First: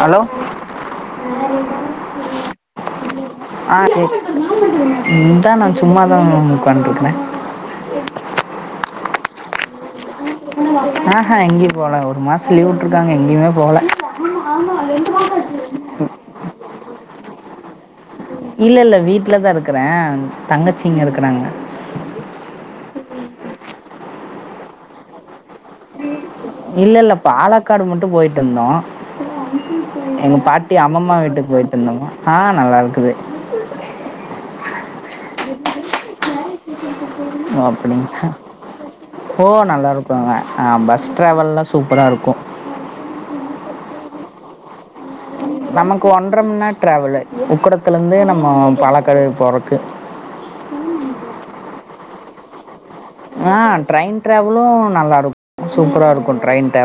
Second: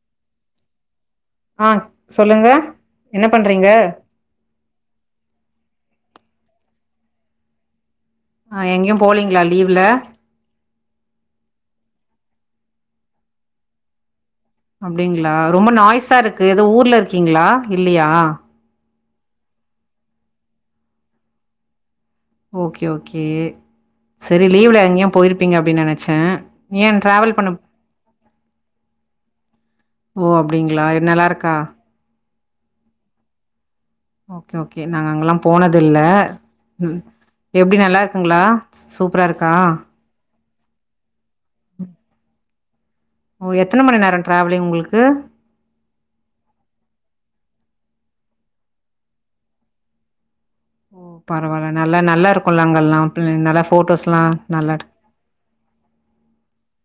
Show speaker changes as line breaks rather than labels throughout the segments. Hello
ஆ சொல்லுங்க என்ன பண்றீங்க
ஆ செ இந்தா நா சும்மா பம் உக்காண்டுருக்கக
ஆ எங்கயும் போலீங்களா லீவ்ல
ஆஹா எங்கயௌ போல ஒரு மாசோ லீவ்வுட்ருக்காங்க எங்கயுமே போல
அப்டிங்ளா ரொம்ப நாய்ஸா இருக்கு எதோ ஊர்ல இருக்கீங்களா இல்லியா
இல்லல்ல வீட் வீட்ல தா இருக்குறே தங்கச்சி இங்க இருக்குறாங்க.
ஓகே ஓகே சரி லீவ்ல எங்கயும் போயிருப்பீங்க அப்டின் நெனச்சே ஏ
இல்லல்ல
டிராவல் பண்ண
பாலக்காடு மட்டு போயிட்டிருந்தோ
ஓ
எங்க பாட்டி
அப்டிங்களா
அம்மம்மா
நல்லா
வீட்டுக்
இருக்கா
போயிட்டிருந்தோ ஆ நல்லாருக்குது
ஓகே ஓகே நாங்க அங்கலாம் ‌போனதில்ல ம்
ஓ
எப்டி
அப்படிங்களா
நல்லாருக்குங்ளா சூப்பரா
ஓ
இருக்கா
நல்லா இருக்குங்க ஆ பஸ் ட்ராவல்லா சூப்பரா இருக்கும்.
ஓ எத்தன மணி நேரோ ட்ராவ்லிங் உங்ளுக்கு
நமக்கு ஒன்றம்மண்நே ட்ராவலு உக்கடத்துலந்து நம்ம பழக்களவ் போறக்கு
ஓ பரவால்ல நல்லா நல்லா இருக்கோல்ல அங்கல்லா
ஆ ட்ரெய்ன் ட்ராவலு நல்லாருக் சூப்பரா இருக்கு ட்ரெயின் [unintelligible]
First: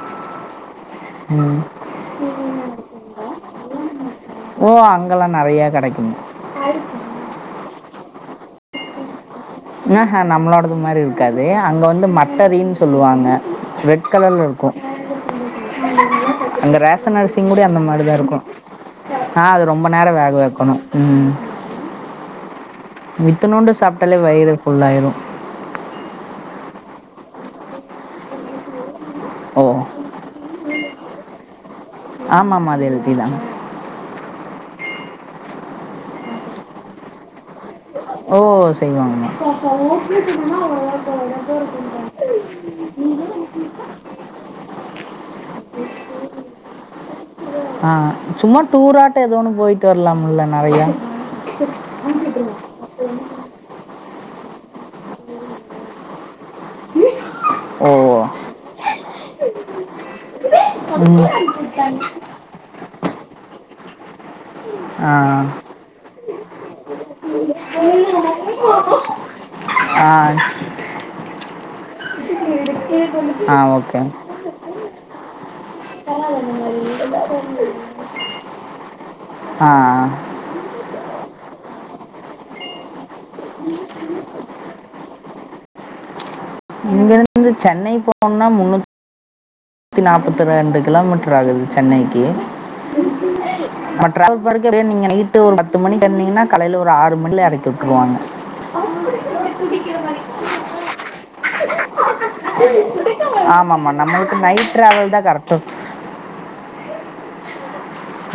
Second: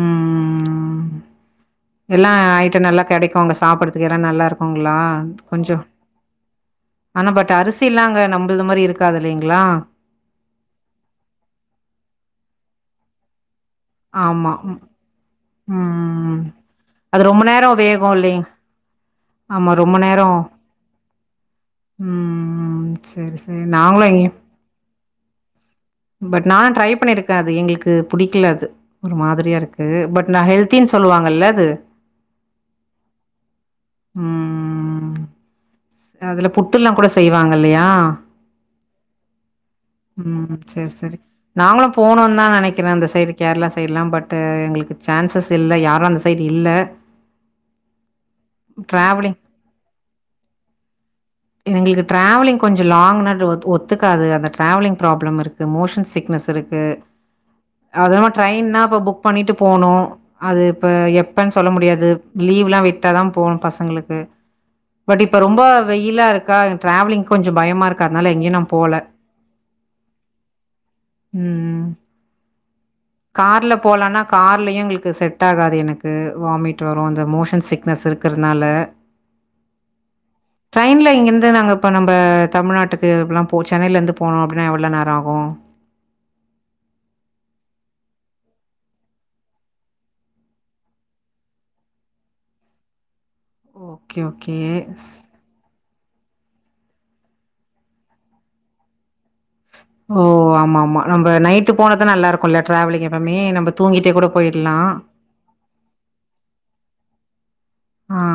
ம் ம் ம் ம் ம் எல்லா ஐய்ட்டோ நல்லா கேடைக்கு அங்கஸ் சாப்புடத் துகிற
ஓ
நல்லாருக்குங்ளா
அங்கெல்லாம் நிறையா
கொஞ்சொ
கிடைக்கும்
ஆனா பட் அரிஸ் அரசில்லாங்க நம்புல்து மாரி இருக்காது இல்லைங்களா
அ ஹ நம்மளோடது மாரி இருக்காது அங்க வந்து மட்டரீன்னு சொல்லுவாங்க ரெட்
ஆமா
கலர்லருக்கூ
ம் ம்.
அந்த ரேஷன்
அது ரொம்ப
அரிசிங்குட
நேரோ
அந்த
வேகு
மாரிதாயிருக்கூ
இல்லைங்
ஆ அது
ஆமா
ரொம்ப நேர
நேரோ
வேவ வெக்கணு ம்
ம் செரி செரி
இத்தனூண்டு
நாங்களு
சாப்ட்டாலே
எங்கயு
வயிறு ஃபுல்லாயிடு
நா ட்ரை பண்ணிருக்கே அது எங்ளுக்கு புடிக்ல அது ஒரு மாதிரியாருக்கு
ஓ
பட் நா ஹெல் தின் சொல்வாங்கல்லது
ஆமாமா அது எல்திதா
ம் அதுல புட்டுலாம் கூட செய்வாங்க ல்லியா
ஓ செய்வாங்கம்மா
ம் ம் செர் செரி நாங்களூ போணூந்தா நெனைக்கிறோ அந்த சைடு கேரளா சைடுலா பட்டு எங்ளுக்கு சான்ஸஸ் இல்ல எங்ளுக்கு யாரூ அந்த சைடு இல்ல
ஆ சும்மா டூராட்ட ஏதோ
ட்ராவலிங்
ஒன்று போயிட்டு வரலாம்ல நிறையா
எங்களுக்கு டிராவலிங் கொஞ்சோ லாங்னா ஒ ஒத் ஒத்துக்காது அந்த டிராவலிங் ப்ராப்ளம் இருக்கு மோஷன் சிக்னஸ் இருக்கு
ஓ
அத ட்ரெயின்னா இப்ப புக் பண்ணிட்டு போகணோ அது இப்ப
ம்.
எப்பன்னு சொல்ல முடியாது லீவ்லா விட்டாதா போகணு பசங் பசங்களுக்கு
ஆ
பட் இப்ப ரொம்ப வெயிலா இருக் கா டிராவலிங் கொஞ்சோ பயமா இருக்கா அதனால எங்கேயு நான் போல
ஆ
உம் உம்
ஆ
கார்ல
ஓகே
போலனா கார்லயு எங்களுக்கு செட் ஆகாது எனக்கு வாமிட் வரு அந்த மோஷன் சிக்னஸ் இருக்கறதுனால
ஆ
ட்ரெயின்ல இங்கிருந்து நாங்க இப்ப நம்ப தமிழ்நாட்டுக்கு பே அப்டில்லா போ இப்போ சென்னையில இருந்து போணும் அப்படின்னா எவ்வளோ நேரோ ஆகூ
இங்கருந்து சென்னை போனோம்னா முன்னூத்தித்தி நாற்பத்தி ரெண்டு கிலோமீட்டர் ஆகுது சென்னைக்கு
ஓகே ஓகே.
[unintelligible]
ஸ்
நைட்டு ஒரு பத்து மணிக்கு சனிங்கன்னா காலையில ஒரு ஆறு மணில எறக்கி விட்ருவாங்க
ஓ ஆமாம்மா நம்ப நைட்டு போனதா நல்லா இருக்கும்ல டிராவலிங் எப்பவுமே நம்ம
ஆமாம்மா
தூங்கிட்டே கூட
நம்மளுக்கு நைட்
போயிட்லா
உ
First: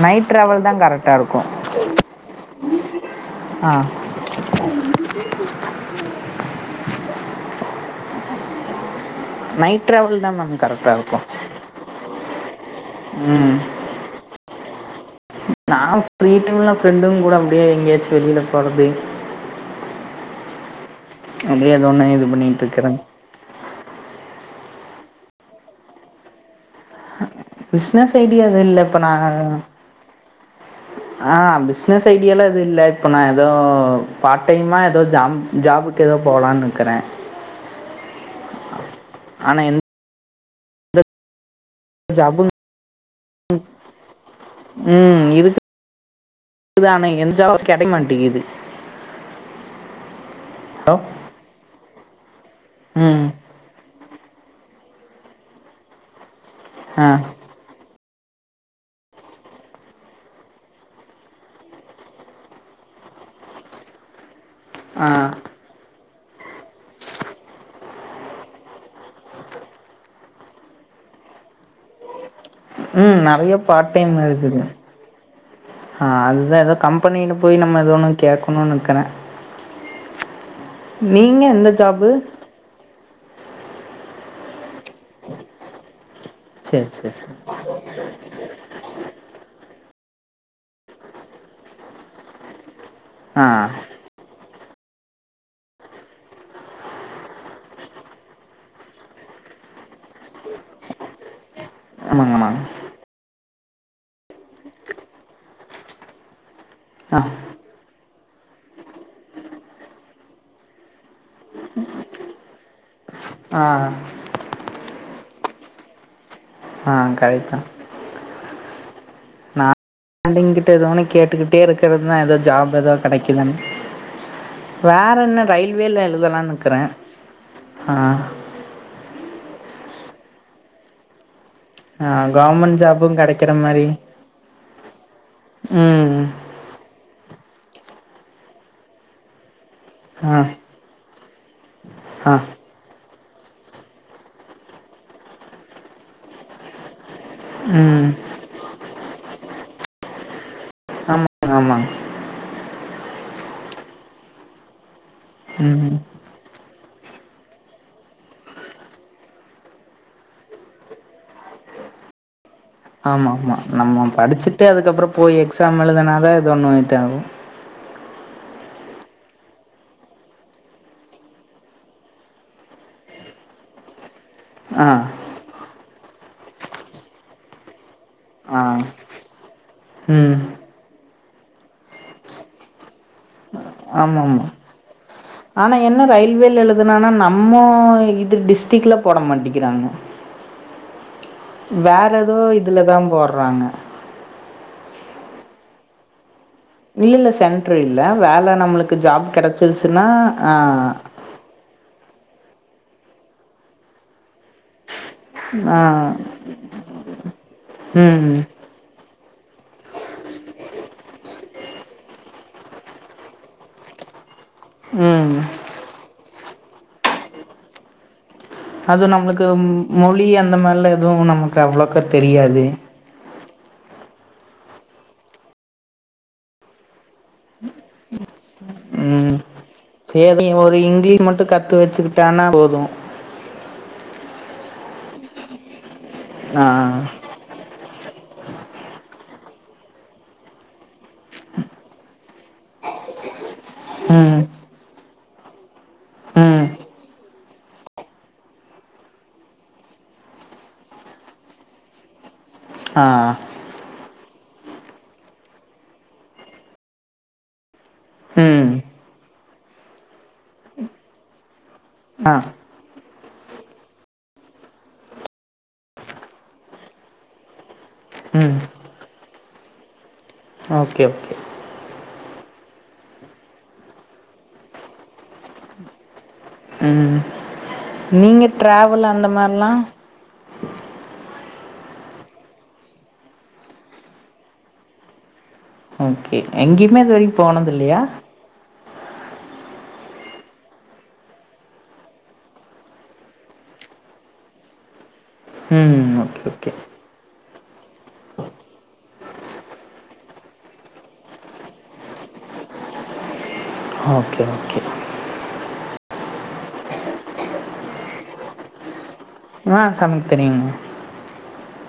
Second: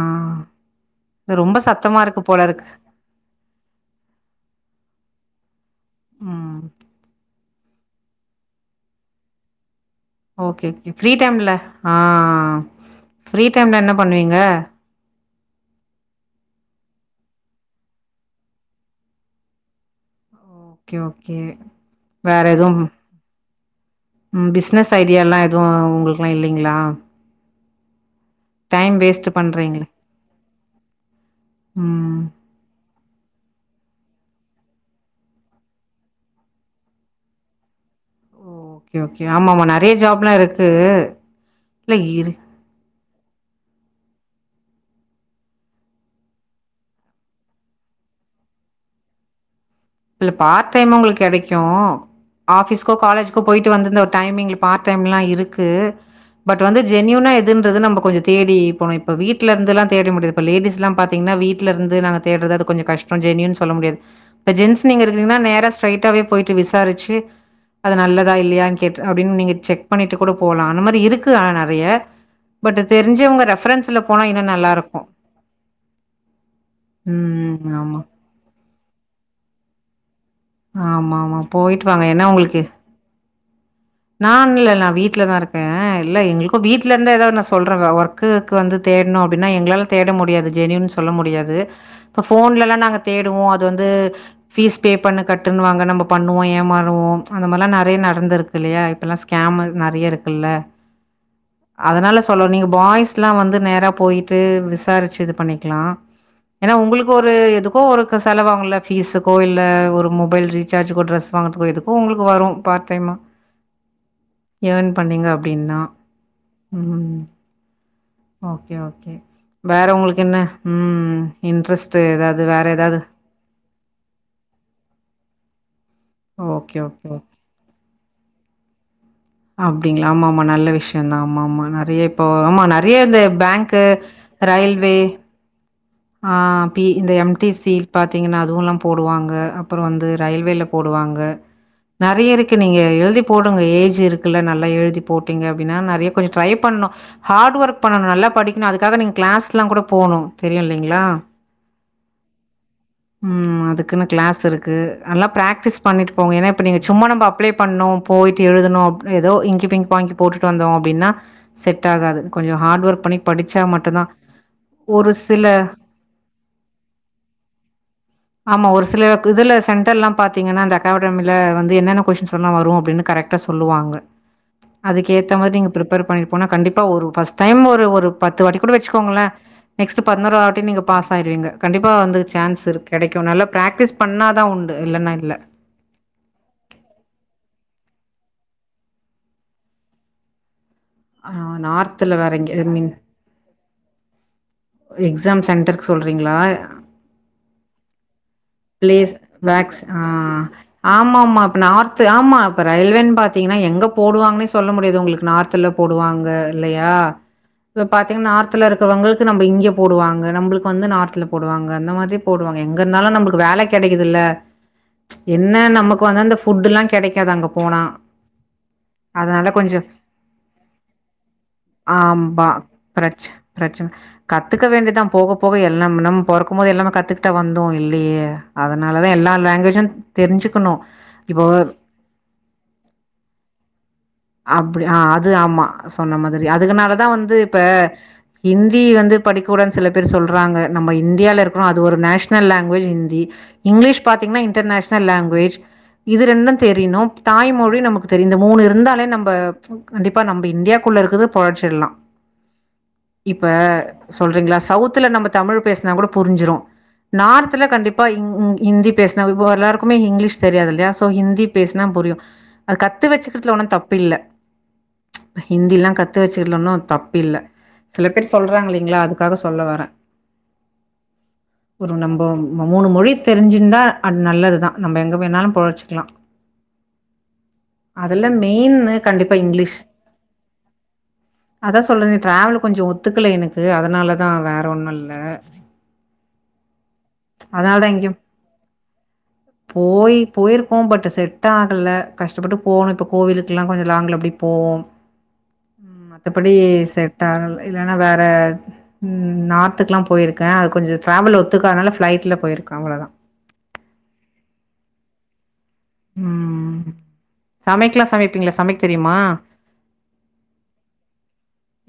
நைட் டிரவல் தா கரெக்டா இருக்கு
இது ரொம்ப சத்தமா இருக்கு போல இருக்கு.
ஆஹ் [unintelligible]
உம்
நை
ஓகே ஃப்ரீ டைம்ல ஆ ஆ ஆ ஃப்ரீ டைம்ல என்ன பண்ணுவீங்க
நா ஃப்ரீ டைம்ல ஃப்ரெண்டுங்கூட அப்டியே எங்கேயாச்சு வெளில போறது
ஓகே ஓகே.
அப்டியே எதோ ஒன்னு இது
வேற
பண்ணிட்டு
எதுவும்
இருக்கிறே
ம் பிஸ்னஸ் ஐடியாலெல்லா எதுவு உங்களுக்கெல்லா இல்லை
பிசனஸ் ஐடியா எது இல்ல
டைம்
இப்ப நா
வேஸ்ட் பண்றீங்களே.
ஆஹ் பிசினஸ்
ம்.
ஐடியாலா எது இல்ல இப்ப நா எதோ பார்ட் டைமா எதோ ஜாம் ஜாபுக்கு எதோ போலான் இருக்கிறே
ஓ ஓகே ஓகே ஆமா ஆமா நெறைய ஜாப் எல்லா இருக் க்கு
[unintelligible] உம் இதுக் தானே எந் ஜாபு கிடை மாட்டிக்குது
இல்ல பார் டைமா உங்களுக்கு கெடைக்கு ஆபிஸ்கோ
ம்
காலேஜ்கோ போயிட்டு வந்திருந்த டைமிங்ல பார்ட் டைம்லா இருக்கு பட் வந்து
ஆ
ஜெனியூனா எதுன்றது நம்ம கொஞ்ச தேடி போன இப்ப வீட்டுலருந்துலா தேட முடியாது இப்ப லேடீஸ் லா பாத்தீங்னா வீட்லருந்து நாங்க தேடுறது அது கொஞ்ச கஷ்டோ ஜெனியூன் சொல்ல முடியாத் இப்ப ஜெ நீங்க
ஆ
இருக்கிறீங்ன்னா நேர ஸ்ரைட்டாகவே போய்ட்டு விசாரிச்சு அது நல்லதா இல்லையா கேட்ரு அப்டின் நீங்க செக் பண்ணிட்டு கூட போலா அந்த மாரி இருக்கு ஆன நெறைய பட்
உம்
தெரிஞ்சவங்க
நெறைய பார்ட்
ரெஃபரன்ஸ்ல
டைம்
போனா இன்னு
இருக்குது
நல்லாருக்கு
ஆஹ் அதுதா எதோ கம்பெனில போயி
ம்
நம்ம
ஆமா
ஏதோன்னு கேட்கணுன் இருக்கிறே
ஆமா ஆமா போயிட்டு வாங்க
ஜாபு
ஏனா உங்களுக்கு நான்லா இல்ல நா வீட்டு்லதா இருக்கே இல்ல எங்களுக்கு
சேரி
வீட்டுல இருந்த
சேரி சேரி
ஏதாது நா சொல்றவ ஒர்க்குக்கு வந்து தேடணு அப்டின்னா எங்களால தேட முடியாது ஜெனியூன் சொல்ல முடியாது இப்ப ஃபோன்லல்லா நாங்க தேடுவோ
ஆ
அது வந்து ஃபீஸ் பே பண்ணு கட்டுன் வாங்க நம்ம பண்ணுவோ ஏமாறுவோ அந்த மாரிலா நெறைய நடந்துருக் இல்லையா இப்பல்லா ஸ்கேம் நெறைய இருக்குல்ல அதனால
ஆமாங்க
சொல்ல
ஆமாங்க
நீங்க பாய்ஸ் [unintelligible] வந்து நேரா போயிட்டு விசாரிச்சு இது பண்ணிக்கலா ஏனா உங்களுக்கு
ஆ
ஒரு எது க்கோ ஒருக்க செலவாகுல்ல ஃபீஸுக்கோ இல் ஒரு மொபைல் ரீசார்ஜ் கோ ட்ரெஸ் வாங்குறதுக்கோ எதுக்கோ உங்களுக்கு வரு பார்ட் டைமா
ஆஹ்
ஏர்ன் பண்ணீங்க அப்டின்னா
ஆ
ம்.
கரட்தா
ஓகே ஓகே வேற உங்களுக்கு என்ன?
[unintelligible] ஏதோன்னு
ம்.
கேட்டுக்கிட்டே
இன்ட்ரெஸ்ட்
இருக்கறதுதா எதோ
ஏதாவது வேற
ஜாப் எதோ
ஏதாவது?
கெடைக்குதானு வேற என்ன ரயில் வேல
ஓகே,
எழுதலானுக்றே
ஓகே, ஓகே.
ஆஹ்
அப்டிங்களா ஆமா ஆமா நல்ல விஷயந்தா ஆமா ஆமா நெறைய
ஆ
இப்போ ஆமா
கவர்மெண்ட்
நெறைய
ஜாபு
இது
கெடைக்கிற
பேங்க்கு
மாரி
ரயில்வே
ம்
ஆஹ் பி இந்த எம் [unintelligible] பாத்தீங்கன்னா அதுவுல்லா போடுவாங்க அப்புறோ வந்து
ஆ
ரயில்வேல போடுவாங்க
ஆ
நெறைய இருக்கு நீங்க எழுதி போடுங்க ஏஜ் இருக்குல்ல நல்லா எழுதி போட்டீங்க அப்டின்னா நெறைய கொஞ்ச ட்ரை பண்ணு ஹார்ட் ஒர்க்
ம்
பண்ணணு நல்லா படிக்கணு அதுக்காக நீங் க்ளாஸ்லா கூட போனு தெரியு ங்களா
ஆமா
உம் அதுக்குன்னு க்ளாஸ் இருக்கு நல்லா ப்ராக்டிஸ்
ம்
பண்ணிட்டு போங்க ஏன்னா இப்ப நீங்க சும்மா நம்ம அப்ளை பண்ணு போயிட்டு எழுதனு ஏதோ இங்கி பிங்கி பாங்கி போட்டுட்டு வந்தோ அப்டின்னா செட் ஆகாது கொஞ்சம் ஹார்ட் ஒர்க் பண்ணி
ஆமா ஆமா
படிச்சா
நம்ம
மட்டும்தான்
படிச்சுட்டு அதுக்கப்புறோ
ஒரு
போய்
சில
எக்ஸாம் எழுதனாதா இது ஒண்ணு இதாவு
ஆமா ஒரு சில இதுல சென்டர் எல்லா பாத்தீங்கன்னா அந்த அகாடமில வந்து என்னென்ன கொஷின்ஸ் எல்லா வரு அப்டின்னு கரெக்டா சொல்லுவாங்க
ஆ
அதுக்கு ஏத்த மாதி நீங்க ப்ரிப் பர் பண்ணிட்டு போனா கண்டிப்பா ஒரு ஃபர்ஸ்ட் டைம் ஒரு ஒரு பத்து வாட்டி
ஆ
கூட வச்சுக்கோங்களே நெக்ஸ்ட்
ம்
பதினோருவாட்டி நீங்க பாஸ் ஆயிடுவீங்க கண்டிப்பா வந்து சான்ஸ் இருக் கெடைக்கு நல்லா
ஆமா ஆமா
இல்லன்னா இல்ல.
ஆனா என்ன ரயில்வேல எழுதுனனா நம்மோ இது டிஸ்டரிக்ல போட மாட்டிக்கிறாங்க
ஆ
வேற
நார்த்ல
எதோ
எங்க ஐ மீன்
இதுலதா போட்றாங்க
எக்ஸாம் சென்டரு சொல்றீங்களா
இல்ல இல்ல சென்ட்ரு இல்ல வேல நம்மளுக்கு
ப்ளேஸ்
ஜாப்
வேக்ஸ்
கெடைச்சிருச்சுன்னா
ஆஹ்
ஆ
ஆமா ஆமா இப்ப நார்த் ஆமா இப்ப ரயில்வேன் பாத்தீங்கன்னா எங்க போடுவாங்கன்னே சொ சொல்ல முடியாது உங்களுக்கு நார்த்ல
ஆ
போடுவாங்க இல்லையா இப்ப பாத்தீங்கன்
ம்
நார்த்ல இருக்கிறவங்களுக்கு நம்ப இங்க போடுவாங்க நம்பளுக்கு வந்து நார்த்ல போடுவாங்க அந்த மாதிரி போடுவாங்க எங்க இருந்தாலு நம்மளுக் வேல கெடைக்குதுல்ல
ம்
என்ன நமக்கு வந்து அந்த ஃபுட்டு்ல்லா கெடைக்காது அங்க போனா
அது நம்மளுக்கு
அதனால கொஞ்சோ
மொழி அந்த மாரிலா எதுவு நமக்கு அவ்ளோக்க
ஆம்பா
தெரியாது
பிரச்ச பிரச்சன கத்துக்க வேண்டியதா போக போக எல்லா நம்ம பொறக்கும்போதே எல்லாமே கத்துக் கிட்டா வந்தோ இல்லையே அதனாலதா எல்லா
ம்
லாங்குவேஜு
சேரி
தெரிஞ்சுக்கணு
ஒரு இங்கிலீ மட்டு
இப்போ
கத்து வெச்சுக்கிட்டானா போது
அப்டி ஆ அது ஆமா சொன்ன மாதிரி
ஆ
அதுகனாலதா வந்து இப்ப ஹிந்தி வந்து படிக்க கூடாதுன்னு சில பேர் சொல்றாங்க நம்ம இந்தியால இருக்கிறோ அது ஒரு நேஷ்னல் லாங்குவேஜ் ஹிந்தி இங்கிலீஷ்
ம்
பாத்தீங்கன்னா இன்டர்நேஷனல் லாங் வேஜ் இது ரெண்டு
ம்
தெரியணு தாய்மொழி நமக்கு தெரிந்த மூணு இருந்தாலே நம் ம்ப கண்டிப்பா நம்ம இந்தியாக்குள்ள இருக்குது பொழ்ச்சிடலா
ஆ
இப்ப சொல்றீங்களா சவுத்ல நம்ம தமிழ் பேசினா கூட புரிஞ்சிடும் நார்த்ல கண்டிப்பா ப்ப ங்
ம்
ஹிந்தி பேசினா ப்ப எல்லாருக்குமே இங்கிலீஷ் தெரியாதுல்லையா சோ ஹிந்தி- பேசினா புரியும்
ஆ
அது கத் கத்து வச்சுக்குருதுல ஒன்னு தப் ப்பில்ல ப்ப ஹிந்தில்லா கத்து வச்சிருந்தனா தப்பு இல்ல சில பேர்
ம்
சொல்றாங்க இல்லைங்களா அதுக்காக சொல்ல வர்ற
ஓகே ஓகே
மூணு மொழி தெரிஞ்சிருந்தா அது நல்லதுதா நம்ம எங்க வேணாலும் பொழச்சுக்கலா
உம்
அதுல
நீங்க
மெயின்னு
ட்ராவல் அந்த
கண்டிப்பா
மாரிலா
இங்கிலீஷ் அதா சொல்றனே டிராவல் கொஞ்ச ஒத்துக்கல எனக்கு அதனாலதா வேற ஒன்னு இல்ல
ஓக்கே எங்கி- [unintelligible] இது வரைக்கு போனது
அதனாலதா
இல்லியா
எங்கேயு போய் போயிருக்கோ பட் செட் ஆகல கஷ்டப்பட்டு போணு இப்ப கோயிலுக்கெல்லா கொஞ்சோ லாங்ல அப்டி போவோ ம்
ஓகே
மத்தபடி
ஓகே
செட்டாகல இல்லனா வேற நார்த்துக்கெல்லா போயிருக்க அது கொஞ்சோ ட்ராவல் ஒத்துக்கானால ஃப்ளைட்ல போயிருக்க அவ்ளதா
ஓகே ஓகே
உம் சமைக்கல்லா சமைப்பீங்களா சமைக்க தெரியுமா
ஆஹ் சமைக்க தெரியுங்க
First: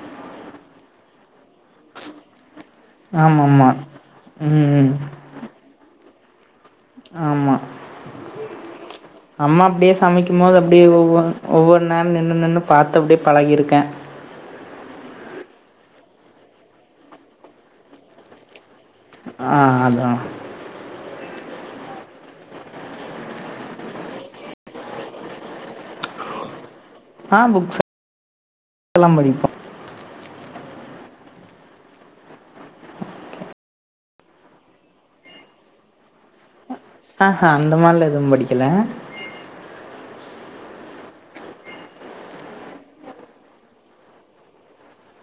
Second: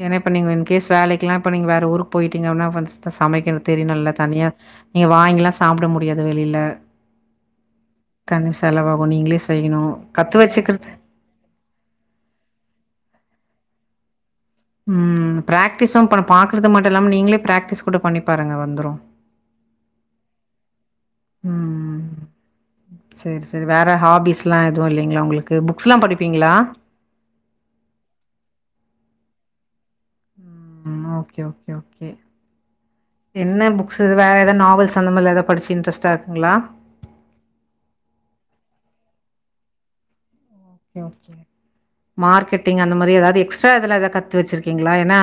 ஏன்ன இப்ப நீங்க இன்கேஸ் வேலைக்கெல்லா இப்ப வேற ஊருக்கு போயிட்டீங்கனா வ சமைக்க
ஆமாம்மா
தெரியு நல்ல தனியா
ம்
நீங்க வாங்கிலா சாப்பிட முடியாத வெளியில
ஆமா
கணுஷ் [unintelligible]
அம்மா அப்படியே சமைக்கு போது அப்படியே ஒவ்வ ஒவ்வொரு ஒவ்வொரு நேரோ நின்னு நின்னு பாத்து அப்பிடியே பழகியிருக்க
உம் பிராக்டிஸும் ம் பாக்குறது மட்டு இல்லாம நீங்களே பிராக்டிஸ் கூட பண்ணி பாருங்க வந்துரு
ஆ அதா
உம் சரி சரி வேற ஹாபிஸ் லா எதுவு இல்லைங்ளா உங்களுக்கு புக்ஸ் ல்லா படிப்பீங்களா
ஆ புக்ஸ் எல்லா படிப்பா
ஓகே ஓகே ஓகே என்ன புக்ஸ் வேற ஏத நாவல்ஸ் அந்த மாதிரி ஏத படிச்சு இன்ட்ரெஸ்ட்டா இருக்குங்களா
ஆஹ்ஹ அந்த மாதிரில எதுவும் படிக்கல
மார்க்கெட்டிங் அந்த மாரி ஏதாவது எக்ஸ்ட்ரா எதல்லா ஏதாவது கத்து வச்சிருக்கீங்களா ஏன்னா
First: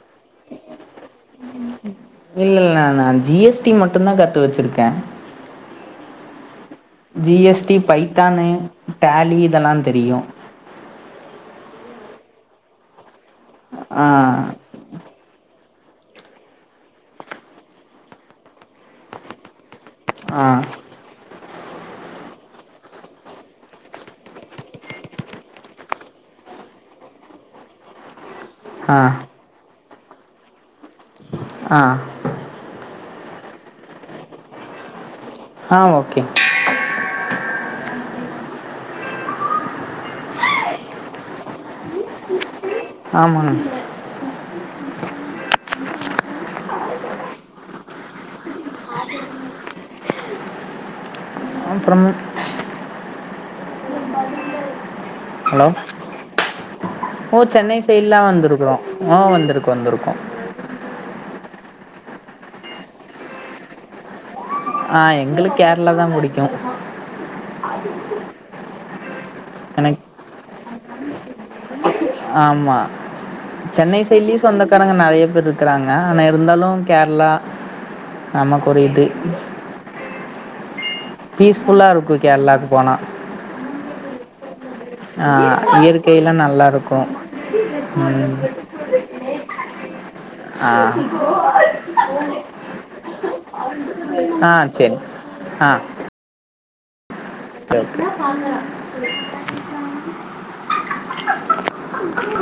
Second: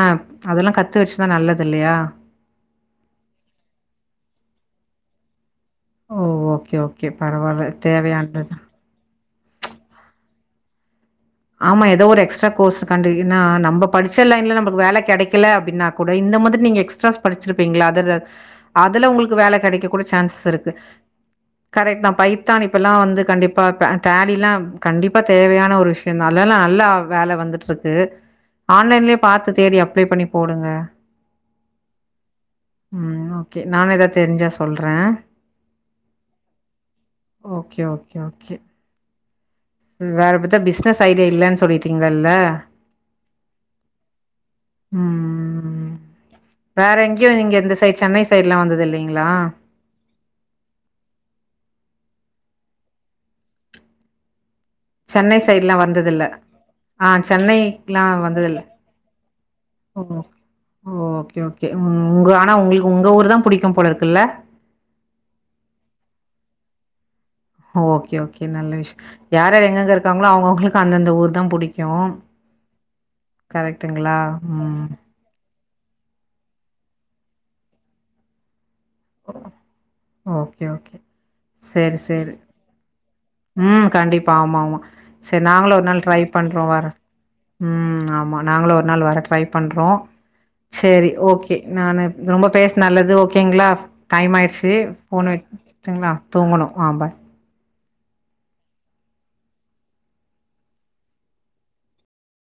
அதெல்லா கத்து வச்சுதா நல்லது இல்லையா
இல்ல இல்ல நா ஜி எஸ் டி மட்டுந் தா கத்து வச்சிருக்கே
ஓ ஓ
G S T Python Tally இதெல்லா தெரியு
ஆமா ஏதோ ஒரு எக்ஸ்ட்ரா கோர்ஸ் கண்டு இது னா நம்ம
ஆ
படிச்ச லைன்ல நமக்கு வேல கெடைக்கு படிக்கல அப்டினா கூட இந்த மாதிரி நீங்க எக்ஸ்ராஸ் படிச்சிருபிங்ள அதர் அதுல உங்களுக்கு வேல கெடைக்க கூட சேஞ்சஸ்
ஆ
இருக்கு கரெக்ட் தா பைத்தான் இப்பெல்லா வந்து கண்டிப்பா பே டேலிலா கண்டிப்பா தேவையான ஒரு விஷியோ அதனால லா நல்லா வேலை வந்துட்டு இருக்கு
ஆ
ஆன்லைன்லயே பாத்து தேடி அப்ளை பண்ணி போடுங்க
ஆ
ம் ஓகே நானு எதா தெரிஞ்சா சொல்றே
ஆ ஓகே
ஓகே ஓகே ஓகே ம் வேற பாத்தா பிசினஸ் ஐடியா இல்லன்னு சொல்லிட்டீங்கல்ல
ஆமாங்
ம் வேற எங்யு நீங்க இந்த சைடடு சென்னை சைடெல்லா வந்தது இல்லிங்ளா
அப்புறம்
சென்னை
ஹலோ
சைடெல்லா வந்ததில்ல ஆ
ஓ சென்னை
சென்னைக்லா
சைடெல்லா
வந்ததில்ல
வந்திருக்கிறோ ஓ வந்திருக்கோ வந்திருக்கோ
கே ம் உங்க ஆனா உங்களுக்கு உங்க ஊர்தான் புடிக்கும்போல இருக்குல்ல
ஆ எங்களுக் கேரளாதா புடிக்கு
ஓகே ஓகே நல்ல விஷ் யார் யார் எங்கங்க
எனக்கு
இருக்காங்ளோ அவுங் அவுங்களுக் அந்தந்த ஊர்தா புடிக்
ஆமா சென்னை
கரெக்ட்டுங்களா
சைடுலயு
ம்
சொந்தக்காரங்க நெறயா பேர் இருக்கிறாங்க ஆனா இருந்தாலு கேரளா நமக்கொரு இது
ஓகே ஓகே
பீஸ்ஃபுல்லா
சேரி
இருக்கு
சேரி
கேரளாக்கு போனா
ம் கண்டிப்பா ஆமாமா
ஆ,
செரி நாங்களு ஒரு நாள் ட்ரை
இயற்கையெல்லாம்
பண்றோ
நல்லா
வர
இருக்கும்
ம் ஆமா நாங்களு ஒரு நாள் வர ட்ரை பண்றோ
ஆ
சேரி ஓகே நானு ரொம்ப பேச நல்லதோ க்கீங்ளா டைம்
ஆ
ஆயிருச்சு.
சரி ஆ
[unintelligible] தோ உங்கணும் ஆ ஃபாய்